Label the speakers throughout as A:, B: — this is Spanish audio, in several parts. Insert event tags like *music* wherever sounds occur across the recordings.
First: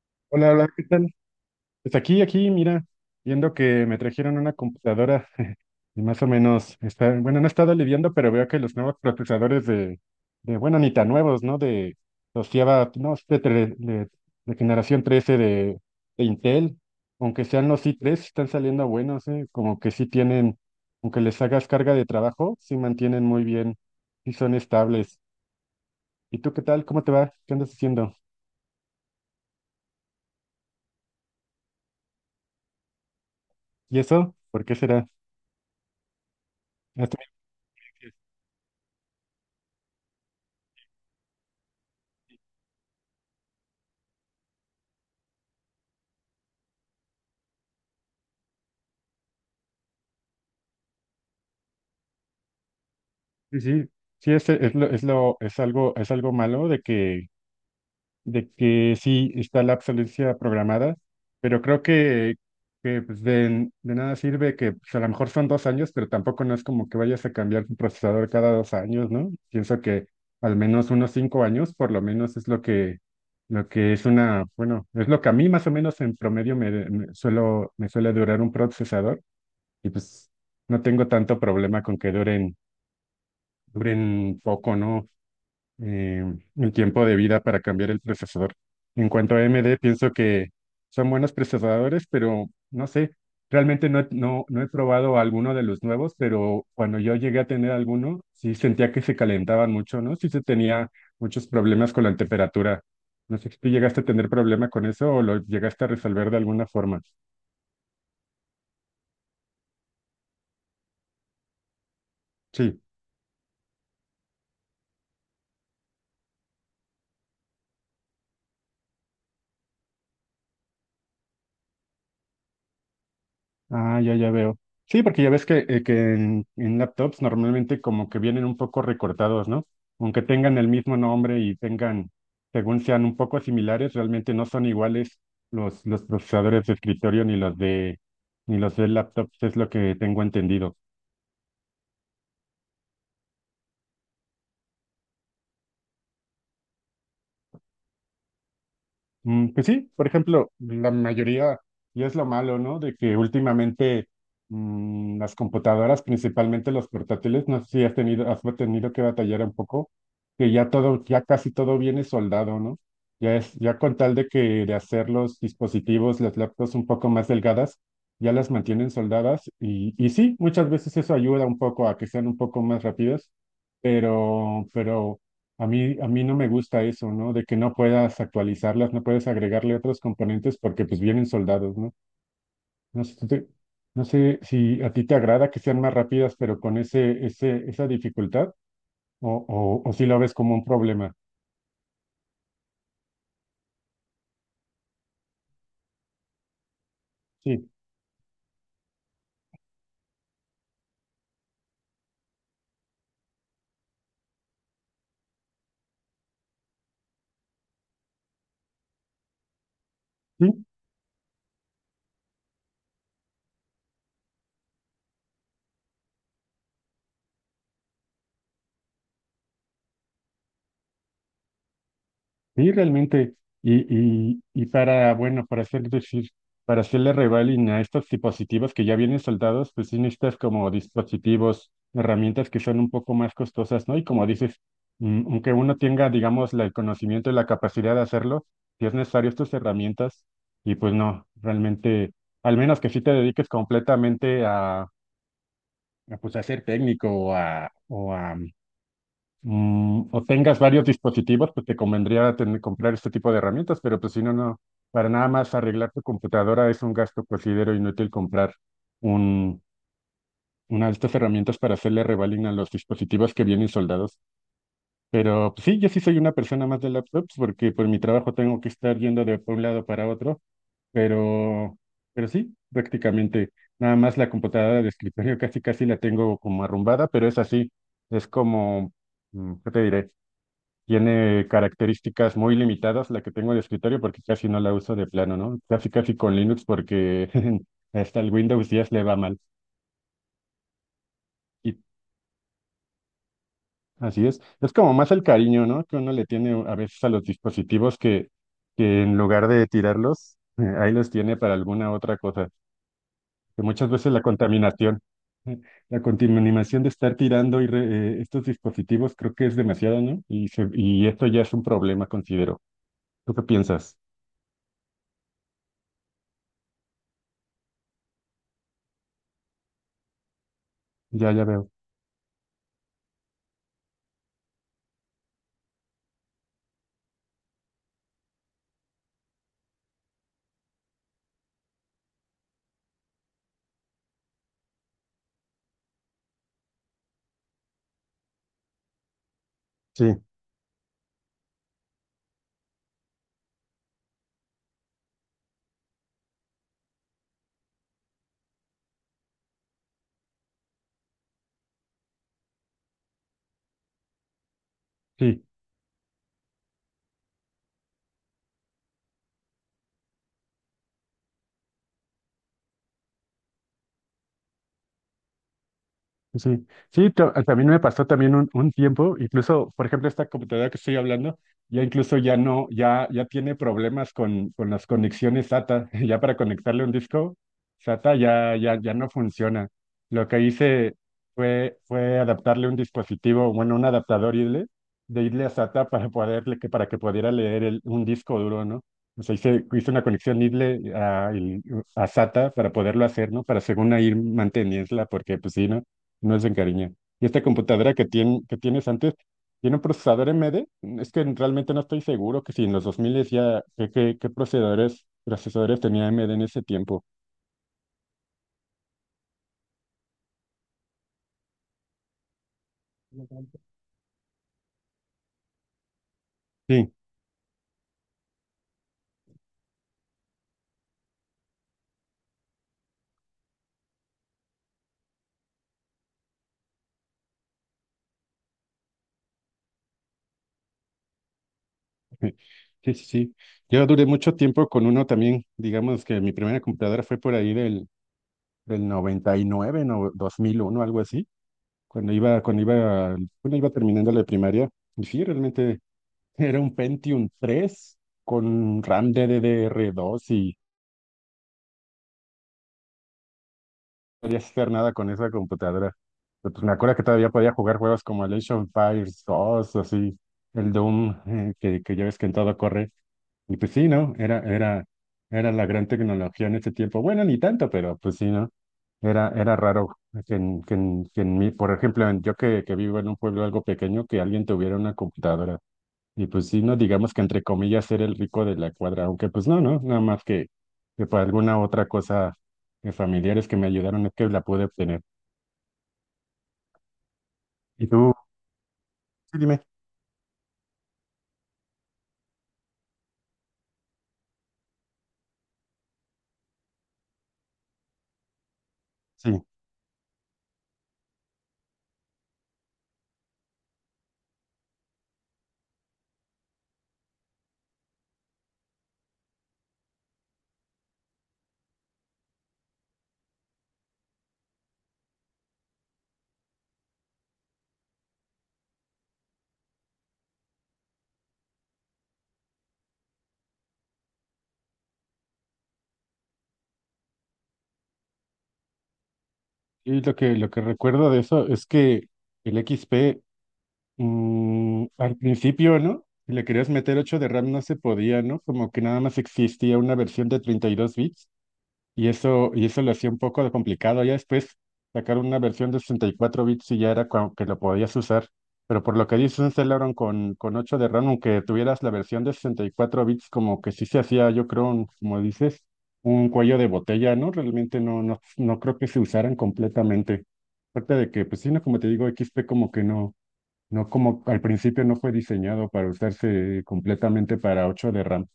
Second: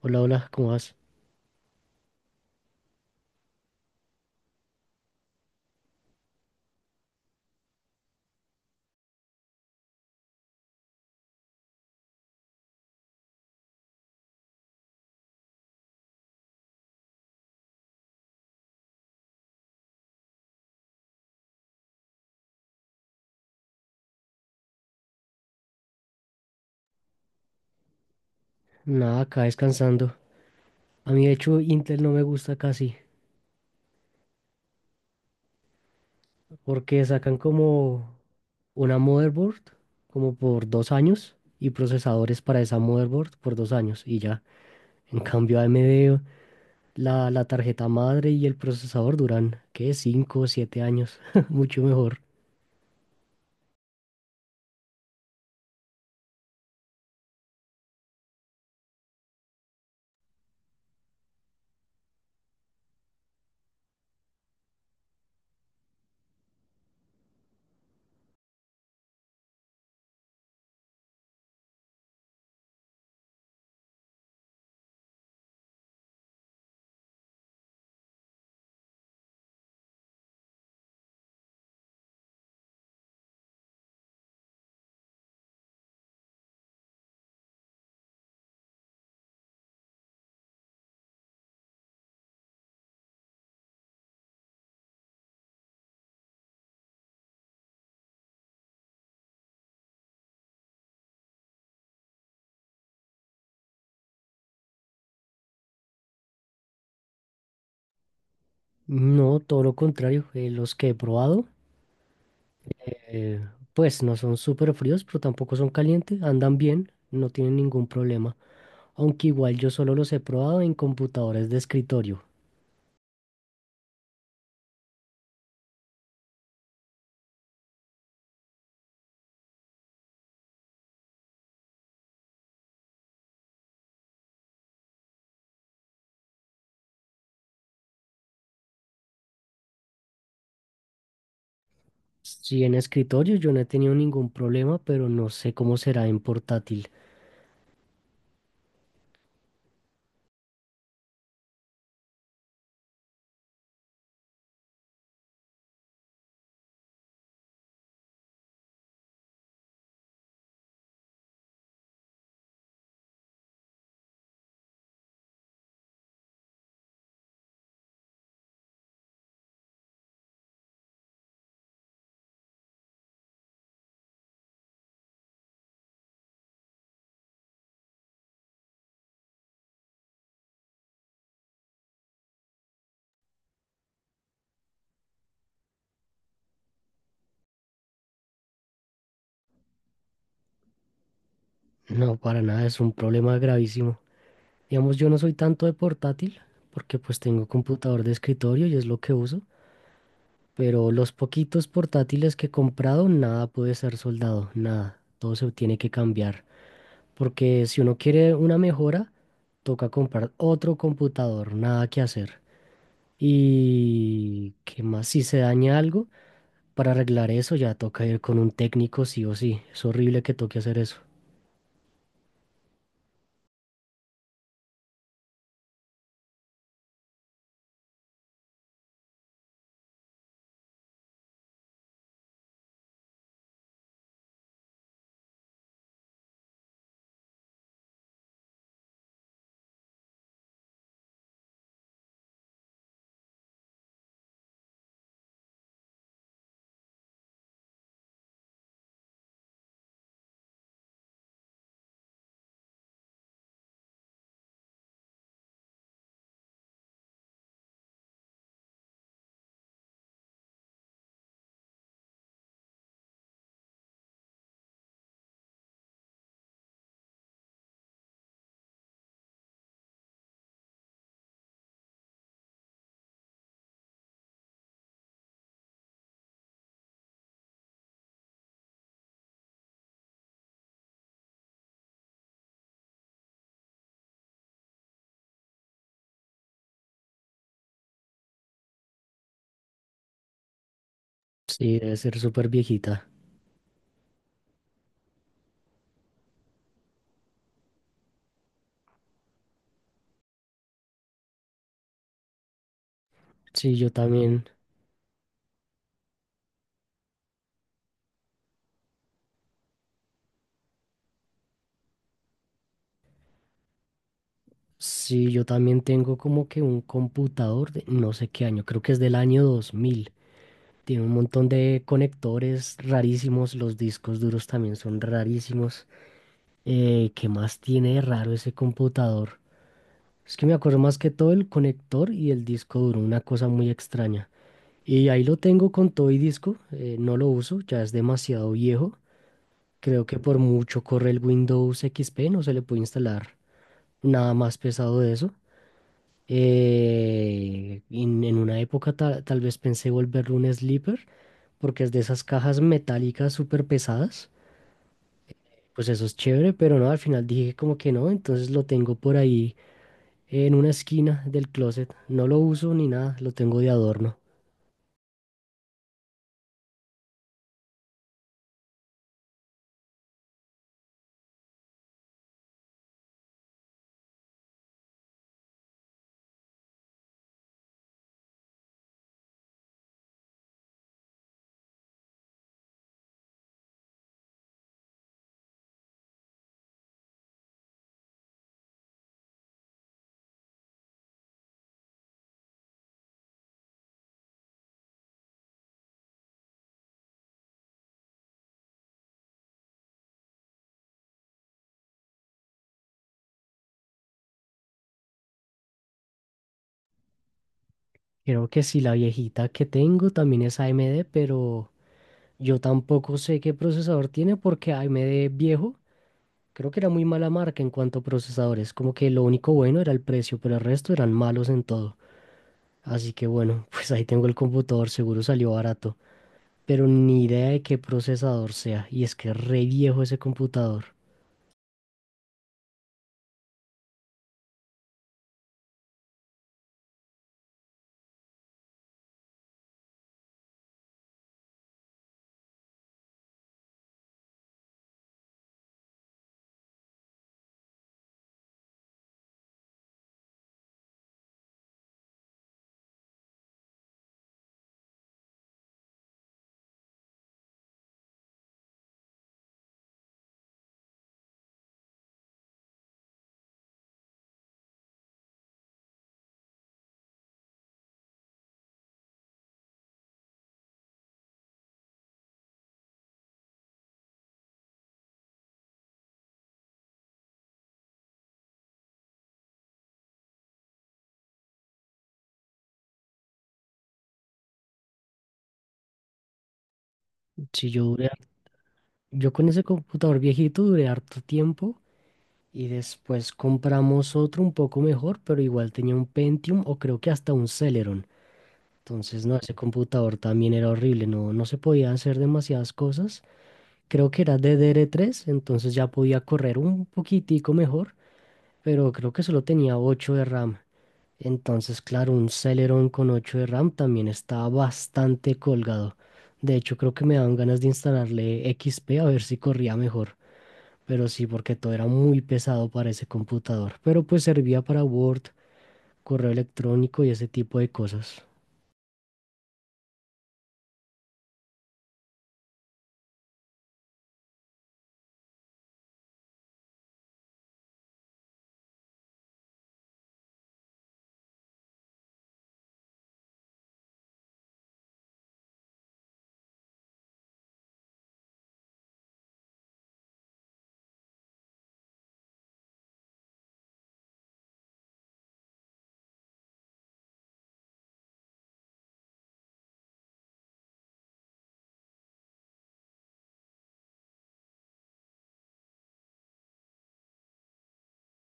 A: Hola, hola,
B: Hola,
A: ¿cómo
B: hola, ¿qué
A: vas?
B: tal? Pues aquí, mira, viendo que me trajeron una computadora *laughs* y más o menos está, bueno, no he estado lidiando, pero veo que los nuevos procesadores de bueno, ni tan nuevos, ¿no? De los Java, no, de generación 13 de Intel, aunque sean los i tres, están saliendo buenos, ¿eh? Como que sí tienen, aunque les hagas carga de trabajo, sí mantienen muy bien, sí son estables. ¿Y tú qué tal? ¿Cómo te va? ¿Qué andas haciendo?
A: Nada, acá descansando. A mí, de hecho, Intel no me gusta casi,
B: ¿Y eso? ¿Por qué será?
A: porque sacan como una motherboard, como por dos años, y procesadores para esa motherboard por dos años, y ya. En cambio, AMD, la tarjeta madre y el procesador duran, ¿qué? Cinco o siete años, *laughs* mucho mejor.
B: Sí, sí, sí, es lo, es lo, es algo malo de que sí está la obsolescencia programada, pero creo que pues de nada sirve que pues, a lo mejor son dos años, pero tampoco no es como que vayas a cambiar tu procesador cada dos años, ¿no? Pienso que al menos unos cinco años, por lo menos es lo que es una, bueno, es lo que a mí más o menos en promedio me suele durar un procesador, y pues no tengo tanto problema con que duren poco, ¿no? eh, el tiempo de vida para cambiar el procesador. En cuanto a AMD, pienso que son buenos procesadores, pero no sé, realmente no he probado alguno de los nuevos, pero cuando yo llegué a tener alguno, sí sentía que se calentaban mucho, ¿no? Sí se tenía muchos problemas con la temperatura. No sé si tú llegaste a tener problema con eso o lo llegaste a resolver de alguna forma.
A: No, todo lo contrario, los que he probado,
B: Sí.
A: eh, pues no son súper fríos, pero tampoco son calientes, andan bien, no tienen ningún problema. Aunque igual yo solo los he probado en computadores de escritorio.
B: Ah, ya, ya veo. Sí, porque ya ves que, en laptops normalmente como que vienen un poco recortados, ¿no? Aunque tengan el mismo nombre y tengan, según sean un poco similares, realmente no son iguales los procesadores de escritorio ni los de laptops, es lo que tengo entendido.
A: Sí, en escritorio yo no he tenido ningún problema, pero no sé cómo será en portátil.
B: Mm, pues sí, por ejemplo, la mayoría, y es lo malo, ¿no? De que últimamente las computadoras, principalmente los portátiles, no sé si has tenido que batallar un poco, que ya todo, ya casi todo viene soldado, ¿no? Ya es, ya con tal de que de hacer los dispositivos, las laptops un poco más delgadas, ya las mantienen soldadas, y sí, muchas veces eso ayuda un poco a que sean un poco más rápidas, pero, pero a mí no me gusta eso, ¿no? De que no puedas actualizarlas, no puedes agregarle otros componentes porque pues vienen soldados, ¿no? No sé, no sé si a ti te agrada que sean más rápidas, pero con esa dificultad, o si lo ves como un problema.
A: No, para nada, es un problema gravísimo. Digamos, yo no soy tanto de portátil, porque pues tengo
B: Sí.
A: computador de escritorio y es lo que uso, pero los poquitos portátiles que he comprado, nada puede ser soldado, nada. Todo se tiene que cambiar, porque si uno quiere una mejora, toca comprar otro computador, nada que hacer. Y qué más, si se daña algo, para arreglar eso ya toca ir con un técnico sí o sí. Es horrible que toque hacer eso.
B: Sí, realmente, y para, bueno, para hacer, decir, para hacerle revaling a estos dispositivos que ya vienen soldados, pues sí necesitas como dispositivos, herramientas que son un poco más costosas, ¿no? Y como dices, aunque uno tenga, digamos, el conocimiento y la capacidad de hacerlo, si es necesario estas herramientas, y pues no, realmente, al menos que sí te dediques completamente a pues a ser técnico o a, o tengas varios dispositivos, pues te convendría comprar este tipo de herramientas, pero pues si no, no, para nada más arreglar tu computadora es un gasto, considero inútil comprar un, una de estas herramientas para hacerle revaling a los dispositivos que vienen soldados. Pero pues, sí, yo sí soy una persona más de laptops porque por mi trabajo tengo que estar yendo de un lado para otro, pero, pero sí, prácticamente nada más la computadora de escritorio casi casi la tengo como arrumbada, pero es así, es como, ¿qué te diré? Tiene características muy limitadas la que tengo de escritorio porque casi no la uso de plano, ¿no? Casi casi con Linux porque *laughs* hasta el Windows 10 le va mal. Y
A: Sí, debe ser súper viejita.
B: así es. Es como más el cariño, ¿no? Que uno le tiene a veces a los dispositivos que en lugar de tirarlos, *laughs* ahí los tiene para alguna otra cosa. Que
A: Sí, yo
B: muchas veces la
A: también.
B: contaminación, *laughs* eh, la contaminación de estar tirando estos dispositivos creo que es demasiada, ¿no? Y esto ya es un problema, considero. ¿Tú qué piensas?
A: Sí, yo también tengo como que un computador de no sé qué año, creo que es del año 2000. Tiene un
B: Ya, ya
A: montón
B: veo.
A: de conectores rarísimos, los discos duros también son rarísimos. ¿Qué más tiene de raro ese computador? Es que me acuerdo más que todo el conector y el disco duro, una cosa muy extraña. Y ahí lo tengo con todo y disco, no lo uso, ya es demasiado viejo. Creo que
B: Sí.
A: por mucho corre el Windows XP, no se le puede instalar nada más pesado de eso. En una época tal vez pensé volverlo un sleeper, porque es de esas cajas metálicas súper pesadas.
B: Sí,
A: Pues eso es chévere, pero no, al final dije como que no, entonces lo tengo por ahí en una esquina del closet. No lo uso ni nada, lo tengo de adorno.
B: sí, sí, también me pasó también un tiempo, incluso, por ejemplo, esta computadora que estoy hablando, ya incluso ya no, ya tiene problemas con las conexiones SATA, *laughs* ya para conectarle un disco SATA ya no funciona. Lo que hice fue adaptarle un dispositivo, bueno, un adaptador IDLE, de IDLE a SATA para poderle, que para que pudiera leer un disco duro, ¿no? O sea, hice una conexión IDLE a, a SATA para poderlo hacer, ¿no? Para según ahí mantenerla, porque pues sí, ¿no? No se encariña. Y esta computadora que, que tienes antes, ¿tiene un procesador AMD? Es que realmente no estoy seguro que si en los 2000 ya, ¿qué procesadores tenía AMD en ese tiempo?
A: Creo que sí, la viejita que tengo también es AMD, pero... Yo
B: Sí,
A: tampoco sé qué procesador tiene porque AMD viejo, creo que era muy
B: *laughs*
A: mala marca en cuanto a procesadores, como que lo único bueno era el precio, pero el resto eran malos en todo. Así que bueno, *laughs* pues ahí tengo el computador, seguro salió barato, pero ni idea de qué procesador sea, y es que es re viejo ese computador.
B: sí, sí, sí. Yo duré mucho tiempo con uno también, digamos que mi primera computadora fue por ahí del 99 no, 2001 algo así, cuando iba, cuando iba, cuando iba terminando la primaria. Y sí, realmente era un Pentium 3 con RAM DDR2, podía hacer nada con esa computadora. Pero, pues me acuerdo que todavía podía jugar juegos como el Age of Empires 2, así, el Doom, que ya ves que en todo corre. Y pues sí, ¿no? Era la gran tecnología en ese tiempo. Bueno, ni tanto, pero pues sí, ¿no? Era raro que en mí, por ejemplo, yo que vivo en un pueblo algo pequeño, que alguien tuviera una computadora. Y pues sí, no digamos que entre comillas ser el rico de la cuadra, aunque pues no, no, nada más que por alguna otra cosa de familiares que me ayudaron es que la pude obtener.
A: Si yo
B: ¿Y
A: duré,
B: tú?
A: har- Yo
B: Sí,
A: con ese
B: dime.
A: computador viejito duré harto tiempo y después compramos otro un poco mejor, pero igual tenía un Pentium o creo que hasta un Celeron. Entonces, no,
B: Sí.
A: ese computador también era horrible, no, no se podía hacer demasiadas cosas. Creo que era DDR3, entonces ya podía correr un poquitico mejor, pero creo que solo tenía 8 de RAM. Entonces, claro, un Celeron con 8 de RAM también estaba bastante colgado. De hecho, creo que me daban ganas de instalarle XP a ver si corría mejor. Pero sí, porque todo era muy pesado para ese computador. Pero pues servía para Word, correo electrónico y ese tipo de cosas.
B: Y lo que recuerdo de eso es que el XP al principio, ¿no? Si le querías meter 8 de RAM no se podía, ¿no? Como que nada más existía una versión de 32 bits. Y eso lo hacía un poco de complicado. Ya después sacaron una versión de 64 bits y ya era como que lo podías usar. Pero por lo que dice un Celeron con 8 de RAM, aunque tuvieras la versión de 64 bits, como que sí se hacía, yo creo, como dices, un cuello de botella, ¿no? Realmente no creo que se usaran completamente. Aparte de que, pues sí, no, como te digo, x p como que no, no como al principio no fue diseñado para usarse completamente para 8 de RAM.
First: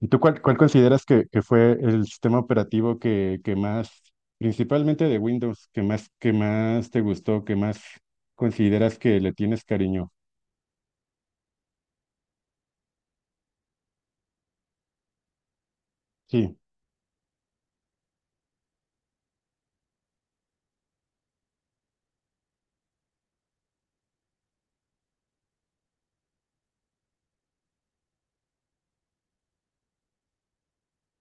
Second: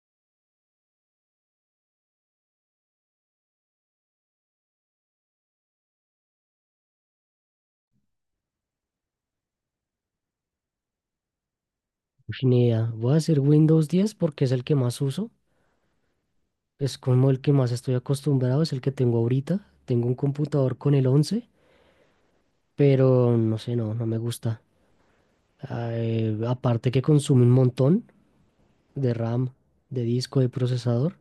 B: ¿Y tú cuál consideras que fue el sistema operativo principalmente de Windows, que más te gustó, que más consideras que le tienes cariño?
A: Ush, ni idea. Voy a decir Windows 10 porque es el que más uso.
B: Sí,
A: Es como el que más estoy acostumbrado, es el que tengo ahorita. Tengo un computador con el 11, pero no sé, no, no me gusta. Aparte que consume un montón de RAM, de disco, de procesador.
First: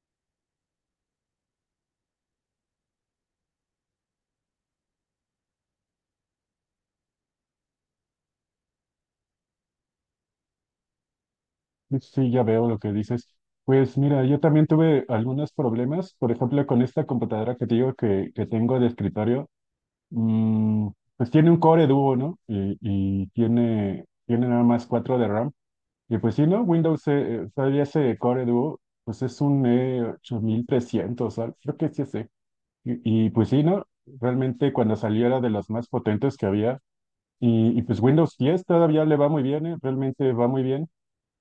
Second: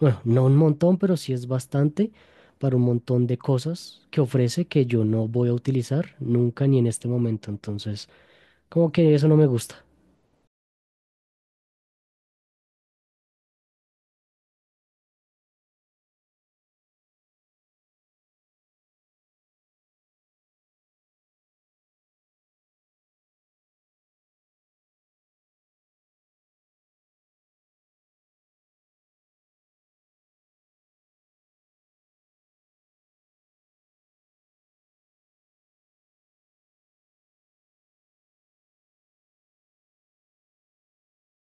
A: Bueno, no un montón, pero sí es bastante para un montón de cosas que ofrece que yo no voy a utilizar nunca ni en este momento. Entonces, como que eso no me gusta.
B: sí, ya veo lo que dices. Pues mira, yo también tuve algunos problemas, por ejemplo, con esta computadora que te digo que tengo de escritorio, mm, pues tiene un Core Duo, ¿no? Y tiene nada más 4 de RAM. Y pues sí, ¿no? Windows, todavía ese Core Duo, pues es un E8300, creo que sí es E. Pues sí, ¿no? Realmente cuando salió era de las más potentes que había. Y pues Windows 10 todavía le va muy bien, ¿eh? Realmente va muy bien.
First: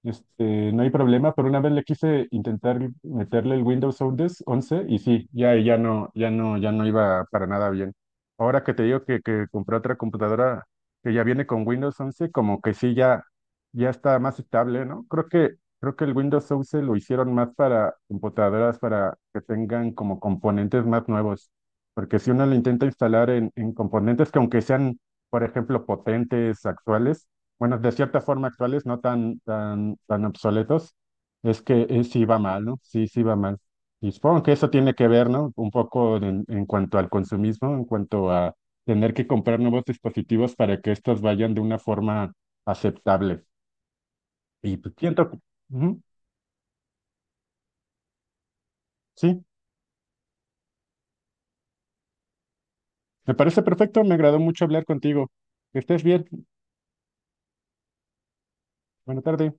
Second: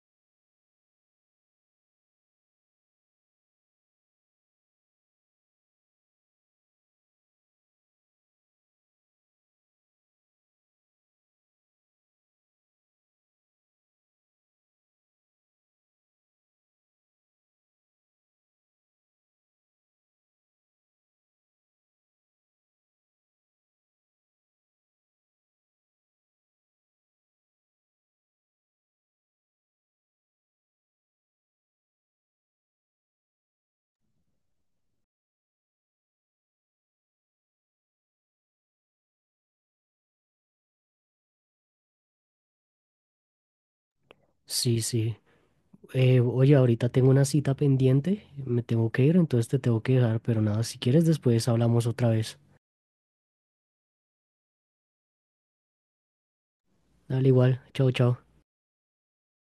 B: Este, no hay problema, pero una vez le quise intentar meterle el Windows 11 y sí, ya no iba para nada bien. Ahora que te digo que compré otra computadora que ya viene con Windows 11, como que sí, ya, ya está más estable, ¿no? Creo que el Windows 11 lo hicieron más para computadoras, para que tengan como componentes más nuevos. Porque si uno lo intenta instalar en componentes que aunque sean, por ejemplo, potentes, actuales, bueno, de cierta forma actuales, no tan, tan, tan obsoletos, es que sí va mal, ¿no? Sí, sí va mal. Y supongo que eso tiene que ver, ¿no? Un poco en cuanto al consumismo, en cuanto a tener que comprar nuevos dispositivos para que estos vayan de una forma aceptable. Y
A: Sí,
B: pues
A: sí.
B: siento que... Ujú,
A: Oye, ahorita tengo una cita pendiente, me tengo que ir,
B: sí,
A: entonces te tengo que dejar, pero nada, si quieres después hablamos otra vez.
B: me parece perfecto, me agradó mucho hablar contigo. Que estés bien.
A: Dale igual, chao, chao.
B: Buena tarde.